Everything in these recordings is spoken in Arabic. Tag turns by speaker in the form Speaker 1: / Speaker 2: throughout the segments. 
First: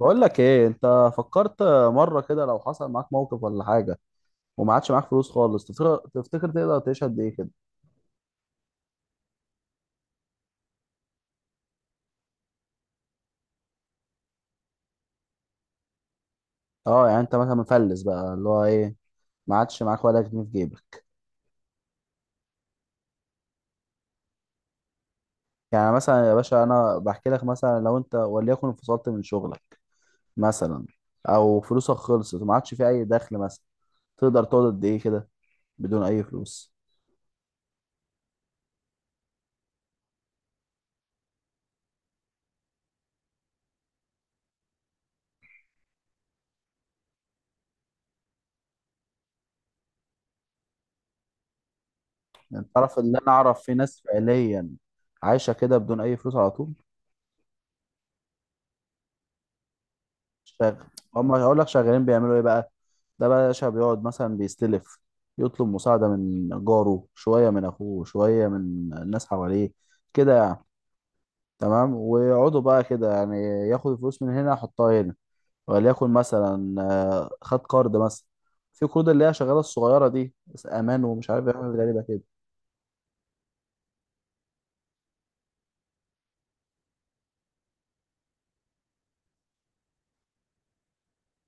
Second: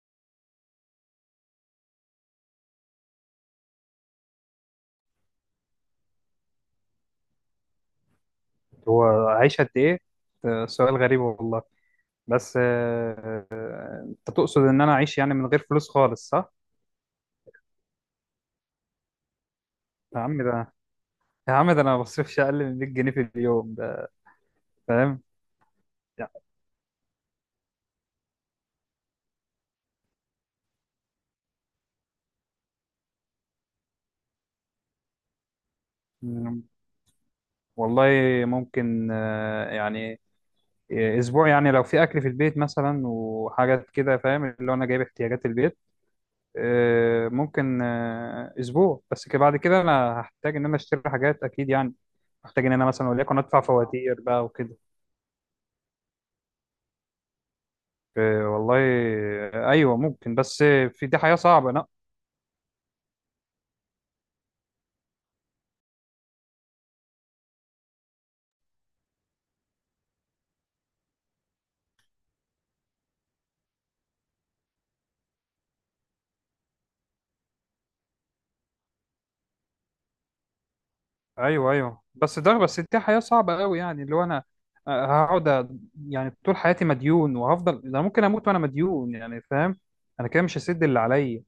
Speaker 1: بقول لك ايه انت فكرت مره كده لو حصل معاك موقف ولا حاجه، وما عادش معاك فلوس خالص. تفتكر تقدر تعيش قد ايه كده؟
Speaker 2: هو عايش قد ايه؟ ده سؤال غريب والله. بس، انت تقصد ان انا اعيش يعني من غير فلوس خالص، صح؟
Speaker 1: اه يعني انت مثلا مفلس بقى، اللي هو ايه، ما عادش معاك ولا
Speaker 2: يا
Speaker 1: جنيه
Speaker 2: عم
Speaker 1: في
Speaker 2: ده
Speaker 1: جيبك.
Speaker 2: يا عم ده انا ما بصرفش اقل من 100 جنيه في اليوم ده، فاهم؟
Speaker 1: يعني مثلا يا باشا انا بحكي لك، مثلا لو انت وليكن انفصلت من شغلك مثلا، او فلوسك خلصت وما عادش في اي دخل مثلا، تقدر تقعد قد ايه كده بدون اي
Speaker 2: يعني
Speaker 1: فلوس؟
Speaker 2: والله ممكن، يعني، اسبوع، يعني لو في اكل في البيت مثلا وحاجات كده، فاهم؟ اللي هو انا جايب احتياجات البيت. ممكن، اسبوع بس كده، بعد كده انا هحتاج ان انا اشتري حاجات اكيد يعني،
Speaker 1: يعني
Speaker 2: محتاج ان انا
Speaker 1: تعرف
Speaker 2: مثلا
Speaker 1: ان انا
Speaker 2: وليكن ادفع
Speaker 1: اعرف في ناس
Speaker 2: فواتير بقى
Speaker 1: فعليا
Speaker 2: وكده.
Speaker 1: عايشه كده بدون اي فلوس على طول.
Speaker 2: إيه والله. ايوه ممكن، بس
Speaker 1: شغ...
Speaker 2: في دي حياه
Speaker 1: هقول لك
Speaker 2: صعبه، لا.
Speaker 1: شغالين بيعملوا ايه بقى. ده بقى يا باشا بيقعد مثلا بيستلف، يطلب مساعدة من جاره شوية، من أخوه شوية، من الناس حواليه كده يعني. تمام، ويقعدوا بقى كده يعني، ياخد الفلوس من هنا يحطها هنا. وليكن مثلا خد قرض مثلا. في قروض اللي هي شغالة الصغيرة دي بس أمان، ومش عارف
Speaker 2: ايوه،
Speaker 1: يعمل غريبة
Speaker 2: ايوه،
Speaker 1: كده.
Speaker 2: بس ده، بس دي حياه صعبه قوي، يعني اللي هو انا، هقعد يعني طول حياتي مديون، وهفضل انا ممكن اموت وانا مديون، يعني فاهم؟ انا كده مش هسد اللي عليا،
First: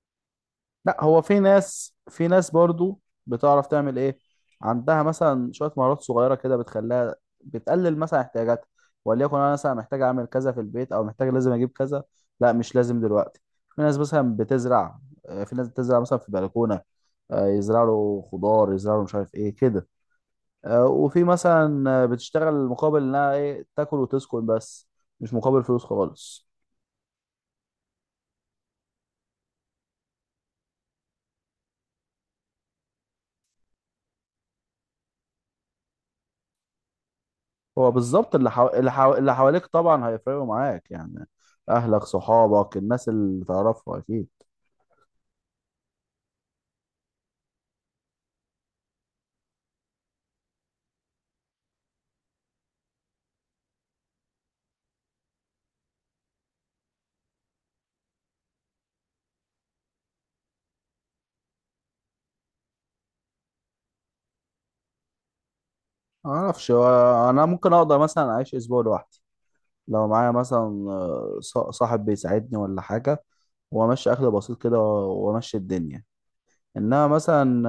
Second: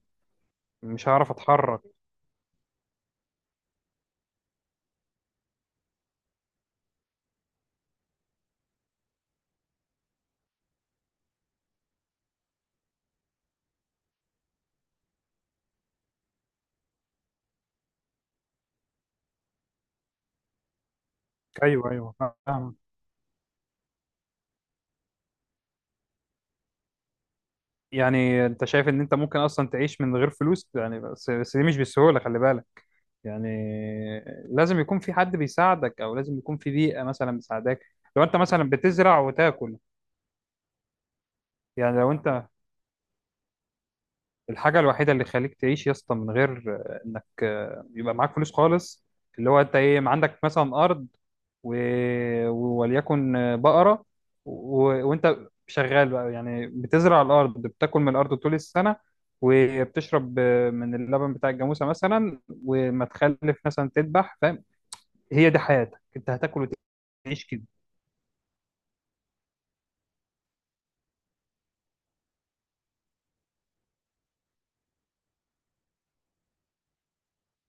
Speaker 1: لا
Speaker 2: مش
Speaker 1: هو
Speaker 2: هعرف
Speaker 1: في
Speaker 2: اتحرك.
Speaker 1: ناس في ناس برضو بتعرف تعمل ايه. عندها مثلا شويه مهارات صغيره كده بتخليها بتقلل مثلا احتياجاتها. وليكن انا مثلا محتاج اعمل كذا في البيت، او محتاج لازم اجيب كذا، لا مش لازم دلوقتي. في ناس مثلا بتزرع. في ناس بتزرع مثلا في بلكونه. يزرعوا خضار، يزرعوا مش عارف ايه كده. وفي مثلا
Speaker 2: ايوه، ايوه،
Speaker 1: بتشتغل
Speaker 2: فاهم.
Speaker 1: مقابل انها ايه، تاكل وتسكن بس، مش مقابل فلوس خالص.
Speaker 2: يعني انت شايف ان انت ممكن اصلا تعيش من غير فلوس؟ يعني بس دي مش بالسهوله، خلي بالك. يعني لازم يكون في حد بيساعدك، او لازم يكون في بيئه مثلا بتساعدك.
Speaker 1: هو
Speaker 2: لو
Speaker 1: بالظبط
Speaker 2: انت
Speaker 1: اللي حو...
Speaker 2: مثلا
Speaker 1: اللي, حو...
Speaker 2: بتزرع
Speaker 1: اللي حواليك
Speaker 2: وتاكل،
Speaker 1: طبعا هيفرقوا معاك يعني.
Speaker 2: يعني
Speaker 1: اهلك
Speaker 2: لو انت،
Speaker 1: صحابك الناس اللي تعرفها اكيد.
Speaker 2: الحاجة الوحيدة اللي خليك تعيش يا اسطى من غير انك يبقى معاك فلوس خالص، اللي هو انت ايه؟ ما عندك مثلا ارض و... وليكن بقرة، و... وانت شغال بقى، يعني بتزرع الارض، بتاكل من الارض طول السنة، وبتشرب من اللبن بتاع الجاموسة مثلا، وما تخلف مثلا تذبح، فاهم؟ هي دي حياتك، انت
Speaker 1: ما
Speaker 2: هتاكل
Speaker 1: اعرفش، هو
Speaker 2: وتعيش
Speaker 1: انا
Speaker 2: كده.
Speaker 1: ممكن اقدر مثلا اعيش اسبوع لوحدي لو معايا مثلا صاحب بيساعدني ولا حاجه، وامشي اكل بسيط كده وامشي الدنيا. انما مثلا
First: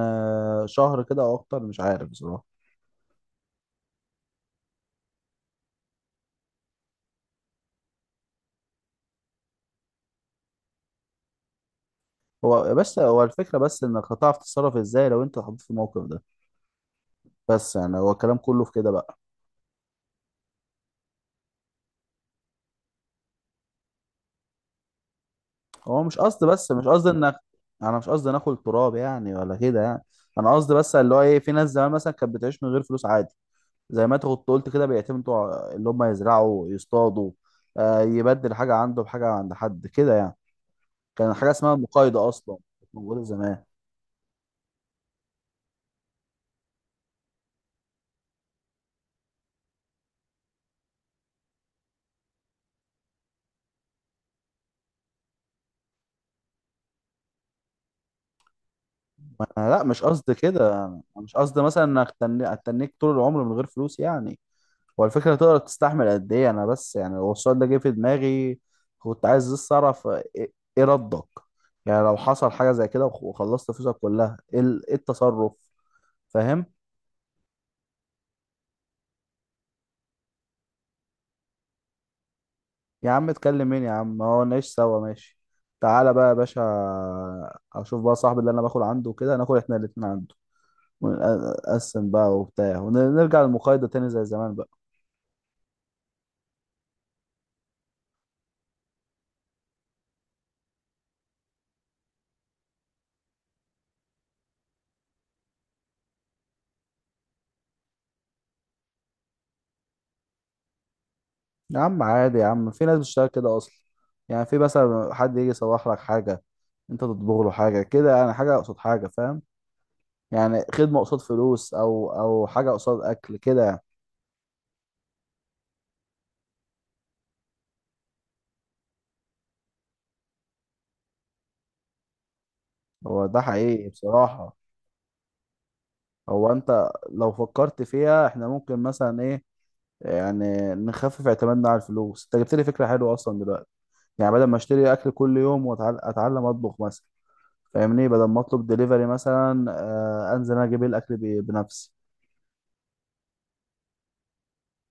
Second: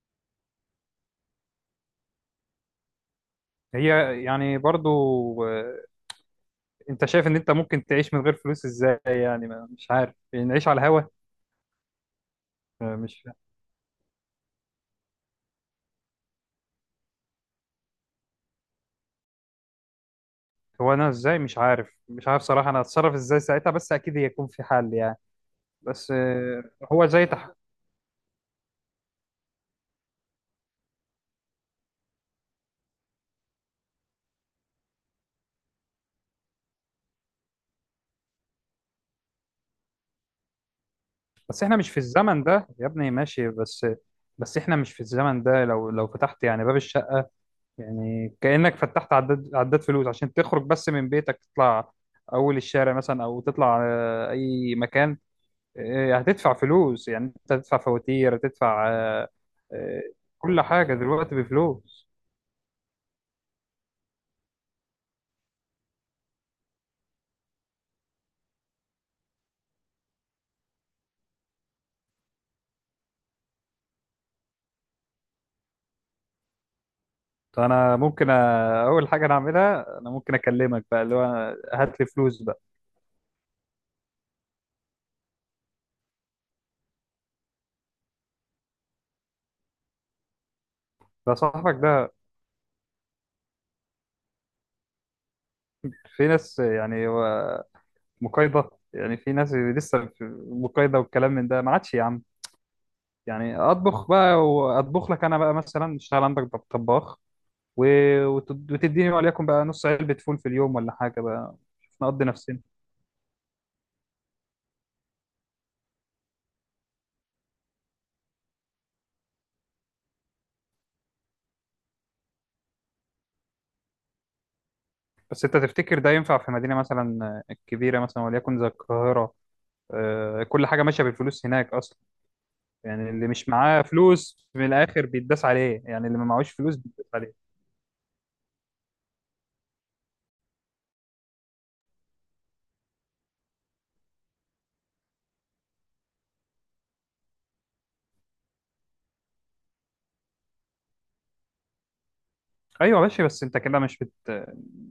Speaker 1: شهر كده او اكتر مش عارف بصراحه.
Speaker 2: هي يعني برضو، آه، انت شايف ان انت ممكن تعيش من غير فلوس ازاي؟ يعني مش عارف نعيش على الهوا.
Speaker 1: هو بس هو
Speaker 2: مش،
Speaker 1: الفكره، بس انك هتعرف تتصرف ازاي لو انت اتحطيت في الموقف ده. بس يعني هو الكلام كله في كده بقى.
Speaker 2: هو انا ازاي؟ مش عارف، مش عارف صراحة انا اتصرف ازاي ساعتها، بس اكيد هيكون في حل يعني.
Speaker 1: هو
Speaker 2: بس،
Speaker 1: مش قصد بس مش قصد
Speaker 2: هو زي
Speaker 1: انك، انا مش قصدي ناكل تراب يعني ولا كده يعني. انا قصدي بس اللي هو ايه، في ناس زمان مثلا كانت بتعيش من غير فلوس عادي. زي ما انت كنت قلت كده، بيعتمدوا على اللي هم يزرعوا يصطادوا، آه يبدل حاجه عنده بحاجه عند حد كده يعني. كان حاجه
Speaker 2: بس
Speaker 1: اسمها
Speaker 2: احنا مش في
Speaker 1: المقايضه
Speaker 2: الزمن
Speaker 1: اصلا
Speaker 2: ده يا
Speaker 1: كانت
Speaker 2: ابني،
Speaker 1: موجوده
Speaker 2: ماشي؟
Speaker 1: زمان.
Speaker 2: بس احنا مش في الزمن ده، لو فتحت يعني باب الشقة، يعني كأنك فتحت عداد فلوس عشان تخرج بس من بيتك. تطلع اول الشارع مثلا، او تطلع اي مكان، هتدفع فلوس، يعني انت هتدفع فواتير، هتدفع
Speaker 1: لا
Speaker 2: آه،
Speaker 1: مش قصدي
Speaker 2: كل
Speaker 1: كده
Speaker 2: حاجة
Speaker 1: يعني. أنا
Speaker 2: دلوقتي
Speaker 1: مش قصدي مثلا
Speaker 2: بفلوس.
Speaker 1: انك اتنيك طول العمر من غير فلوس يعني. هو الفكرة تقدر تستحمل قد ايه، انا بس يعني هو السؤال ده جه في دماغي. كنت عايز بس اعرف إيه ردك. يعني لو حصل حاجة زي كده وخلصت فلوسك كلها، إيه التصرف، فاهم.
Speaker 2: طب انا ممكن اول حاجه انا اعملها، انا ممكن اكلمك بقى اللي هو: هات لي فلوس بقى.
Speaker 1: يا عم اتكلم مين يا عم، ما هو نعيش سوا ماشي. تعالى بقى يا باشا، اشوف بقى صاحبي اللي انا باكل عنده كده، ناكل احنا الاتنين عنده،
Speaker 2: ده صاحبك
Speaker 1: ونقسم
Speaker 2: ده؟
Speaker 1: بقى وبتاع، ونرجع للمقايضة تاني زي زمان بقى.
Speaker 2: في ناس يعني، هو مقايضه، يعني في ناس لسه في مقايضه؟ والكلام من ده ما عادش يا عم. يعني اطبخ بقى، واطبخ لك انا بقى، مثلا اشتغل عندك طباخ، وتديني وليكن بقى نص علبه فول في اليوم ولا حاجه بقى.
Speaker 1: يا عم
Speaker 2: نقضي
Speaker 1: عادي يا
Speaker 2: نفسنا.
Speaker 1: عم، في ناس بتشتغل كده اصلا. يعني في مثلا حد يجي يصلح لك حاجه، انت تطبخ له حاجه كده يعني، حاجه قصاد حاجه فاهم. يعني خدمه قصاد فلوس، او حاجه قصاد اكل كده يعني.
Speaker 2: بس انت تفتكر ده ينفع في مدينه مثلا كبيره، مثلا وليكن زي القاهره؟ كل حاجه ماشيه بالفلوس هناك اصلا. يعني
Speaker 1: هو
Speaker 2: اللي
Speaker 1: ده
Speaker 2: مش معاه
Speaker 1: حقيقي
Speaker 2: فلوس
Speaker 1: بصراحه.
Speaker 2: في الاخر بيتداس عليه، يعني اللي ما معهوش
Speaker 1: هو
Speaker 2: فلوس
Speaker 1: انت
Speaker 2: بيتداس
Speaker 1: لو
Speaker 2: عليه.
Speaker 1: فكرت فيها، احنا ممكن مثلا ايه، يعني نخفف اعتمادنا على الفلوس. انت جبت لي فكره حلوه اصلا دلوقتي. يعني بدل ما اشتري اكل كل يوم، واتعلم اطبخ مثلا، فاهمني، بدل ما اطلب دليفري مثلا، انزل انا اجيب الاكل بنفسي.
Speaker 2: ايوه ماشي، بس انت كده مش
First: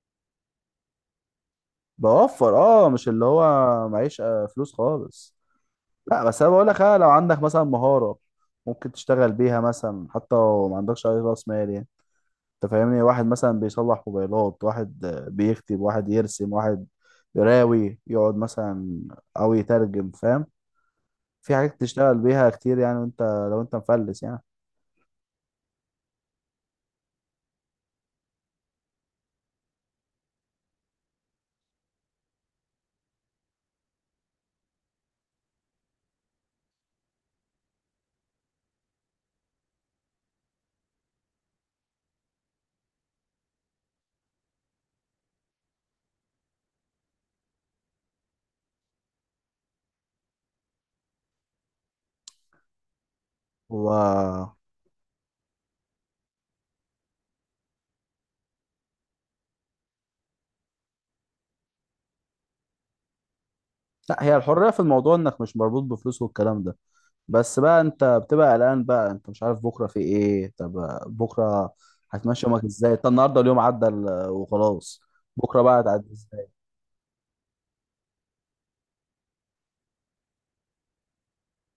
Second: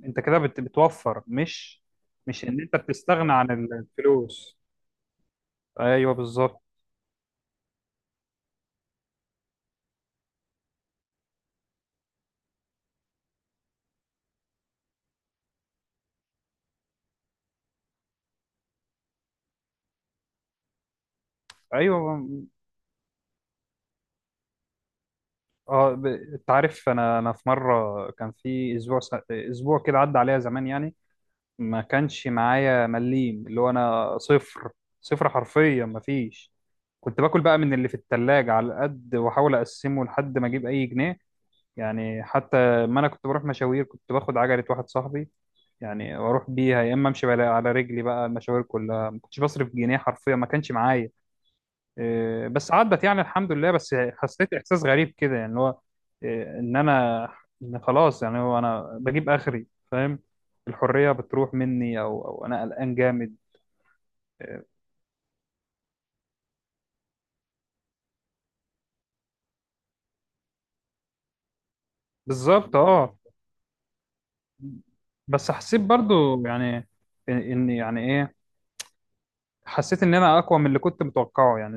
Speaker 2: انت كده بتوفر، مش
Speaker 1: بوفر،
Speaker 2: ان انت
Speaker 1: مش اللي
Speaker 2: بتستغنى
Speaker 1: هو
Speaker 2: عن
Speaker 1: معيش
Speaker 2: الفلوس.
Speaker 1: فلوس خالص.
Speaker 2: ايوه
Speaker 1: لا بس انا
Speaker 2: بالظبط.
Speaker 1: بقول لك، لو عندك مثلا مهارة ممكن تشتغل بيها مثلا حتى لو ما عندكش اي راس مال يعني. انت فاهمني، واحد مثلا بيصلح موبايلات، واحد بيكتب، واحد يرسم، واحد يراوي يقعد مثلا، او يترجم، فاهم. في حاجات تشتغل
Speaker 2: ايوه
Speaker 1: بيها كتير يعني، وانت لو انت مفلس
Speaker 2: اه، انت عارف، انا في مره كان في اسبوع اسبوع كده عدى عليا زمان يعني، ما كانش معايا مليم، اللي هو انا صفر، صفر حرفيا ما فيش. كنت باكل بقى من اللي في التلاجة على قد، واحاول اقسمه لحد ما اجيب اي جنيه، يعني حتى، ما انا كنت بروح مشاوير، كنت باخد عجلة واحد صاحبي يعني، واروح بيها يا اما امشي على رجلي بقى. المشاوير كلها ما كنتش بصرف جنيه حرفيا، ما كانش معايا. إيه، بس عدت يعني الحمد لله. بس
Speaker 1: يعني.
Speaker 2: حسيت احساس غريب كده يعني اللي هو إيه، ان انا، إن خلاص يعني، هو انا بجيب اخري؟ فاهم؟ الحرية بتروح مني، او انا قلقان جامد.
Speaker 1: لا هي
Speaker 2: إيه،
Speaker 1: الحرية في الموضوع انك مش مربوط بفلوس والكلام ده. بس بقى انت بتبقى قلقان بقى، انت مش عارف بكرة في ايه. طب بكرة هتمشي يومك
Speaker 2: بالظبط
Speaker 1: ازاي؟ طب
Speaker 2: اه.
Speaker 1: النهاردة اليوم عدى وخلاص،
Speaker 2: بس
Speaker 1: بكرة بقى
Speaker 2: حسيت
Speaker 1: هتعدي
Speaker 2: برضو
Speaker 1: ازاي؟
Speaker 2: يعني، ان يعني ايه، حسيت ان انا اقوى من اللي كنت متوقعه يعني،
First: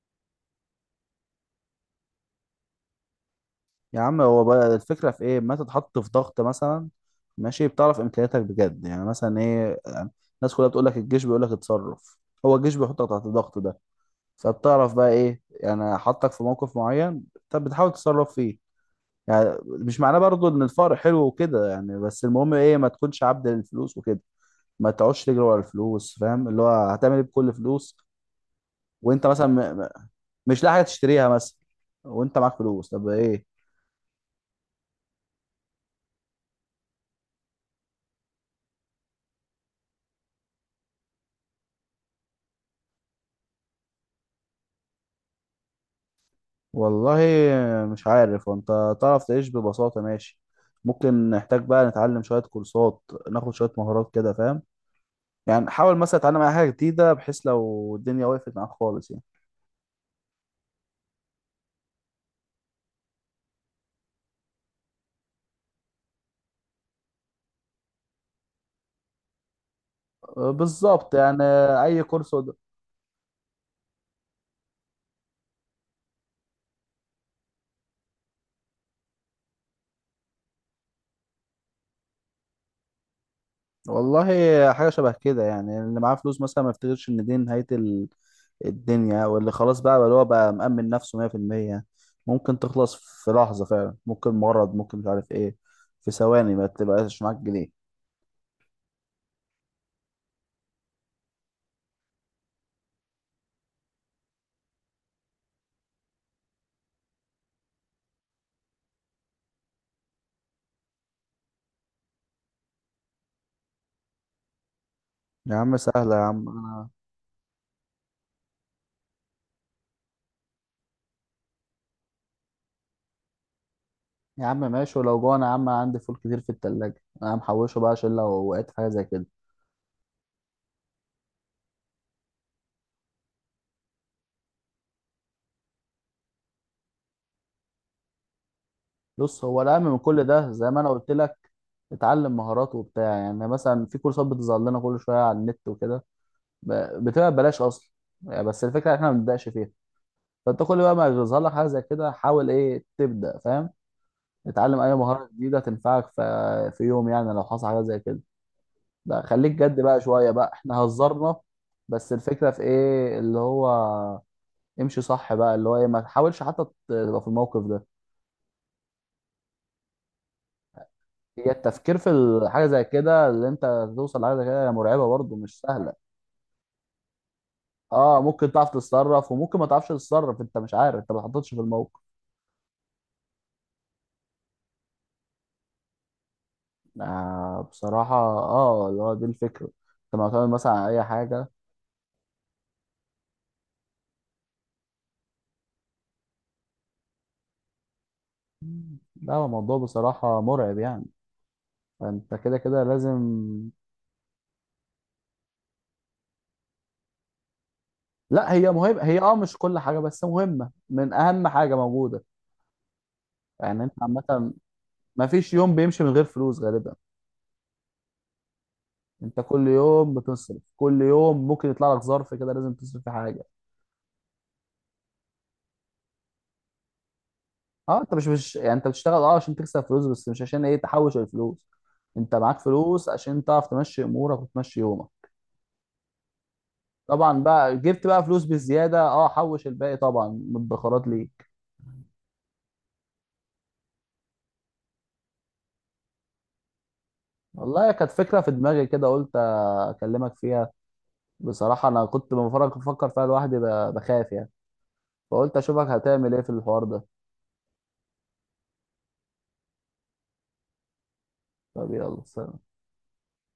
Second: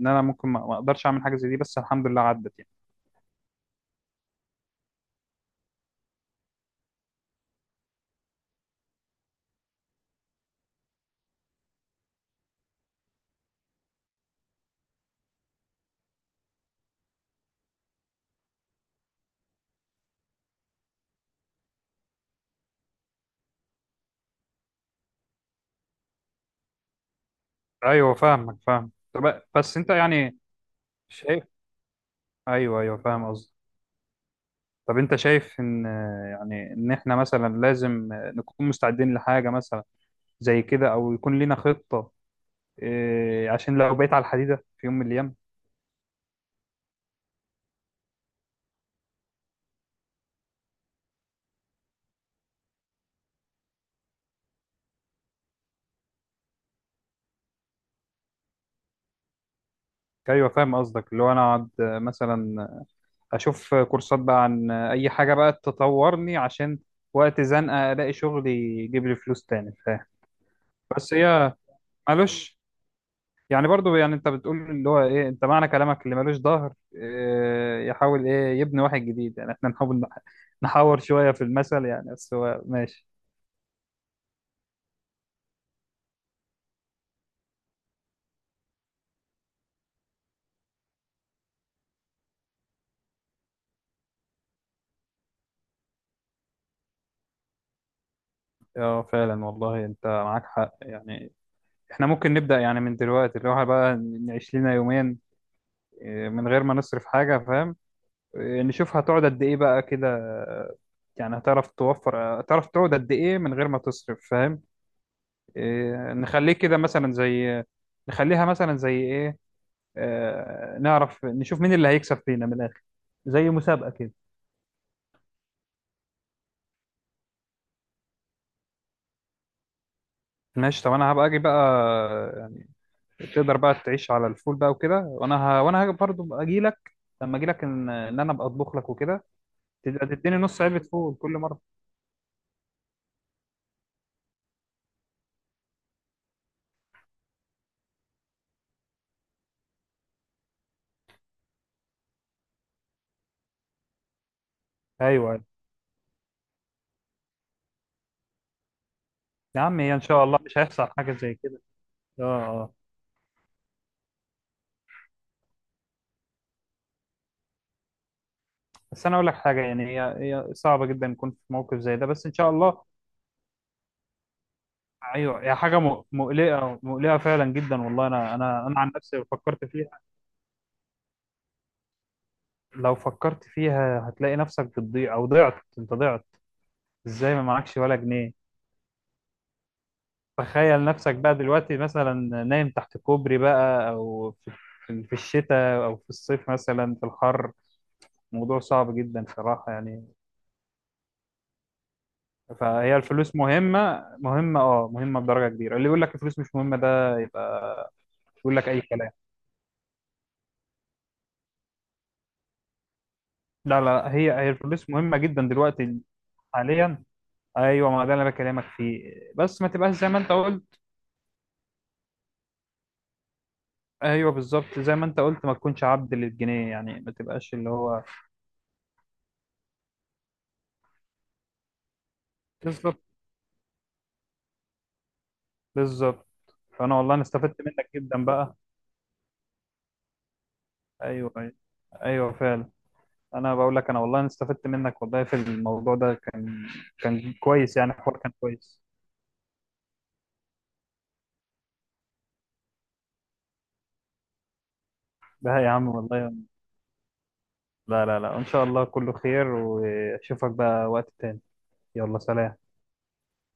Speaker 2: ان انا ممكن ما اقدرش اعمل حاجه زي دي، بس الحمد لله عدت يعني.
Speaker 1: يا عم هو بقى الفكرة في ايه، ما تتحط في ضغط مثلا، ماشي، بتعرف امكانياتك بجد يعني مثلا ايه يعني. الناس كلها بتقول لك، الجيش بيقول لك اتصرف. هو الجيش بيحطك تحت الضغط ده، فبتعرف بقى ايه يعني، حطك في موقف معين طب بتحاول تتصرف فيه. يعني مش معناه برضو ان الفقر حلو وكده يعني، بس المهم ايه، ما تكونش عبد للفلوس وكده. ما تقعدش تجري ورا الفلوس فاهم، اللي هو هتعمل ايه بكل فلوس،
Speaker 2: ايوه فاهمك فاهم.
Speaker 1: وانت
Speaker 2: طب
Speaker 1: مثلا
Speaker 2: بس انت يعني
Speaker 1: مش لاقي حاجه تشتريها
Speaker 2: شايف.
Speaker 1: مثلا، وانت معاك
Speaker 2: ايوه
Speaker 1: فلوس،
Speaker 2: ايوه
Speaker 1: طب
Speaker 2: فاهم
Speaker 1: ايه.
Speaker 2: قصدي. طب انت شايف ان، يعني ان احنا مثلا لازم نكون مستعدين لحاجه مثلا زي كده، او يكون لينا خطه، إيه، عشان لو بقيت على الحديده في يوم من الايام.
Speaker 1: والله مش عارف، وانت تعرف تعيش ببساطه ماشي. ممكن نحتاج بقى نتعلم شويه كورسات، ناخد شويه مهارات كده فاهم. يعني حاول مثلا تتعلم اي حاجه جديده بحيث لو الدنيا وقفت معاك خالص يعني.
Speaker 2: ايوه فاهم قصدك، اللي هو انا اقعد مثلا اشوف كورسات بقى عن اي حاجه بقى تطورني عشان وقت زنقه الاقي شغل يجيب لي فلوس تاني.
Speaker 1: بالظبط
Speaker 2: بس
Speaker 1: يعني
Speaker 2: هي
Speaker 1: اي كورس.
Speaker 2: مالوش، يعني برضو يعني، انت بتقول اللي هو ايه؟ انت معنى كلامك، اللي مالوش ظهر إيه يحاول ايه يبني واحد جديد، يعني احنا نحاول نحاور شوية في المثل يعني، بس هو ماشي.
Speaker 1: والله حاجة شبه كده يعني، اللي معاه فلوس مثلا ما يفتكرش ان دي نهاية الدنيا، واللي خلاص بقى اللي هو بقى مأمن نفسه 100%. ممكن تخلص في لحظة فعلا، ممكن مرض، ممكن مش عارف ايه، في ثواني ما تبقاش معاك جنيه.
Speaker 2: اه فعلا والله انت معاك حق يعني. احنا ممكن نبدأ يعني من دلوقتي، اللي هو بقى نعيش لنا يومين، إيه، من غير ما نصرف حاجة، فاهم؟ إيه، نشوف هتقعد قد ايه بقى كده، اه، يعني هتعرف توفر، هتعرف تقعد قد ايه من غير ما تصرف، فاهم؟
Speaker 1: يا عم
Speaker 2: إيه،
Speaker 1: سهلة يا عم
Speaker 2: نخليه كده
Speaker 1: انا.
Speaker 2: مثلا زي، نخليها مثلا زي ايه، نعرف نشوف مين اللي هيكسب فينا من الاخر، زي مسابقة كده.
Speaker 1: يا عم ماشي، ولو جوع انا يا عم عندي فول كتير في التلاجة، انا محوشه بقى عشان لو وقعت في حاجة زي كده.
Speaker 2: ماشي، طب انا هبقى اجي بقى يعني، تقدر بقى تعيش على الفول بقى وكده، وانا وانا هاجي برضه اجي لك، لما اجي لك، ان انا ابقى اطبخ لك وكده،
Speaker 1: بص، هو الأهم من
Speaker 2: تبقى
Speaker 1: كل
Speaker 2: تديني
Speaker 1: ده
Speaker 2: نص
Speaker 1: زي
Speaker 2: علبة
Speaker 1: ما انا قلت
Speaker 2: فول كل
Speaker 1: لك،
Speaker 2: مرة.
Speaker 1: اتعلم مهارات وبتاع يعني. مثلا في كورسات بتظهر لنا كل شوية على النت وكده، بتبقى ببلاش اصلا. يعني بس الفكره ان احنا ما بنبداش فيها. فانت كل بقى ما يظهر لك حاجه زي كده، حاول ايه تبدا فاهم، اتعلم اي مهاره
Speaker 2: ايوه، أيوة.
Speaker 1: جديده تنفعك في يوم، يعني لو حصل حاجه زي كده. لا خليك
Speaker 2: يا
Speaker 1: جد
Speaker 2: عم، هي
Speaker 1: بقى
Speaker 2: ان شاء
Speaker 1: شويه
Speaker 2: الله
Speaker 1: بقى،
Speaker 2: مش
Speaker 1: احنا
Speaker 2: هيحصل حاجة زي
Speaker 1: هزرنا،
Speaker 2: كده.
Speaker 1: بس
Speaker 2: اه
Speaker 1: الفكره في
Speaker 2: اه.
Speaker 1: ايه اللي هو، امشي صح بقى اللي هو ايه، ما تحاولش حتى تبقى في الموقف ده.
Speaker 2: بس انا اقول لك حاجة، يعني هي صعبة جدا نكون في
Speaker 1: هي
Speaker 2: موقف زي
Speaker 1: التفكير
Speaker 2: ده،
Speaker 1: في
Speaker 2: بس ان شاء
Speaker 1: الحاجه
Speaker 2: الله.
Speaker 1: زي كده اللي انت توصل لحاجه زي كده مرعبه برضه،
Speaker 2: ايوه، هي
Speaker 1: مش
Speaker 2: حاجة
Speaker 1: سهله.
Speaker 2: مقلقة، مقلقة فعلا جدا والله.
Speaker 1: اه
Speaker 2: انا
Speaker 1: ممكن
Speaker 2: انا
Speaker 1: تعرف
Speaker 2: انا عن نفسي
Speaker 1: تتصرف وممكن
Speaker 2: فكرت
Speaker 1: ما تعرفش
Speaker 2: فيها.
Speaker 1: تتصرف، انت مش عارف، انت ما اتحطتش في الموقف.
Speaker 2: لو فكرت فيها هتلاقي نفسك بتضيع، او ضعت انت ضعت. ازاي ما
Speaker 1: آه
Speaker 2: معكش ولا
Speaker 1: بصراحة،
Speaker 2: جنيه؟
Speaker 1: اللي هو دي الفكرة انت معتمد مثلا
Speaker 2: تخيل
Speaker 1: على اي
Speaker 2: نفسك بقى
Speaker 1: حاجة.
Speaker 2: دلوقتي مثلا نايم تحت كوبري بقى، او في الشتاء او في الصيف مثلا في الحر. موضوع صعب جدا
Speaker 1: لا هو
Speaker 2: صراحة
Speaker 1: الموضوع
Speaker 2: يعني.
Speaker 1: بصراحة مرعب يعني، فانت كده كده
Speaker 2: فهي
Speaker 1: لازم.
Speaker 2: الفلوس مهمة، مهمة اه، مهمة بدرجة كبيرة. اللي يقول لك الفلوس مش مهمة ده يبقى
Speaker 1: لا
Speaker 2: يقول لك
Speaker 1: هي
Speaker 2: اي
Speaker 1: مهمة،
Speaker 2: كلام.
Speaker 1: هي مش كل حاجة، بس مهمة، من اهم حاجة موجودة.
Speaker 2: لا
Speaker 1: يعني انت
Speaker 2: لا، هي
Speaker 1: عامة،
Speaker 2: الفلوس مهمة
Speaker 1: ما
Speaker 2: جدا
Speaker 1: فيش يوم
Speaker 2: دلوقتي
Speaker 1: بيمشي من غير فلوس غالبا.
Speaker 2: حاليا. ايوه، ما ده اللي انا بكلمك فيه،
Speaker 1: انت
Speaker 2: بس ما
Speaker 1: كل
Speaker 2: تبقاش زي
Speaker 1: يوم
Speaker 2: ما انت
Speaker 1: بتصرف،
Speaker 2: قلت.
Speaker 1: كل يوم ممكن يطلع لك ظرف كده، لازم تصرف في حاجة.
Speaker 2: ايوه بالظبط، زي ما انت قلت ما تكونش عبد للجنيه، يعني ما تبقاش اللي
Speaker 1: اه
Speaker 2: هو.
Speaker 1: انت مش يعني، انت بتشتغل عشان تكسب فلوس، بس مش عشان ايه تحوش الفلوس. انت معاك
Speaker 2: بالظبط،
Speaker 1: فلوس عشان تعرف تمشي امورك وتمشي يومك.
Speaker 2: بالظبط. فانا والله انا
Speaker 1: طبعا
Speaker 2: استفدت
Speaker 1: بقى
Speaker 2: منك
Speaker 1: جبت بقى
Speaker 2: جدا
Speaker 1: فلوس
Speaker 2: بقى.
Speaker 1: بالزياده، حوش الباقي طبعا من الادخارات
Speaker 2: ايوه،
Speaker 1: ليك.
Speaker 2: ايوه، ايوه، فعلا. انا بقول لك، انا والله انا استفدت منك والله في الموضوع ده، كان كويس يعني،
Speaker 1: والله كانت
Speaker 2: الحوار كان
Speaker 1: فكره في
Speaker 2: كويس.
Speaker 1: دماغي كده، قلت اكلمك فيها. بصراحه انا كنت بفكر فيها لوحدي، بخاف يعني،
Speaker 2: ده
Speaker 1: فقلت
Speaker 2: يا
Speaker 1: اشوفك
Speaker 2: عم والله.
Speaker 1: هتعمل ايه في الحوار ده.
Speaker 2: لا لا لا، ان شاء الله كله خير، واشوفك بقى وقت تاني.
Speaker 1: طب
Speaker 2: يلا
Speaker 1: يلا
Speaker 2: سلام.
Speaker 1: سلام.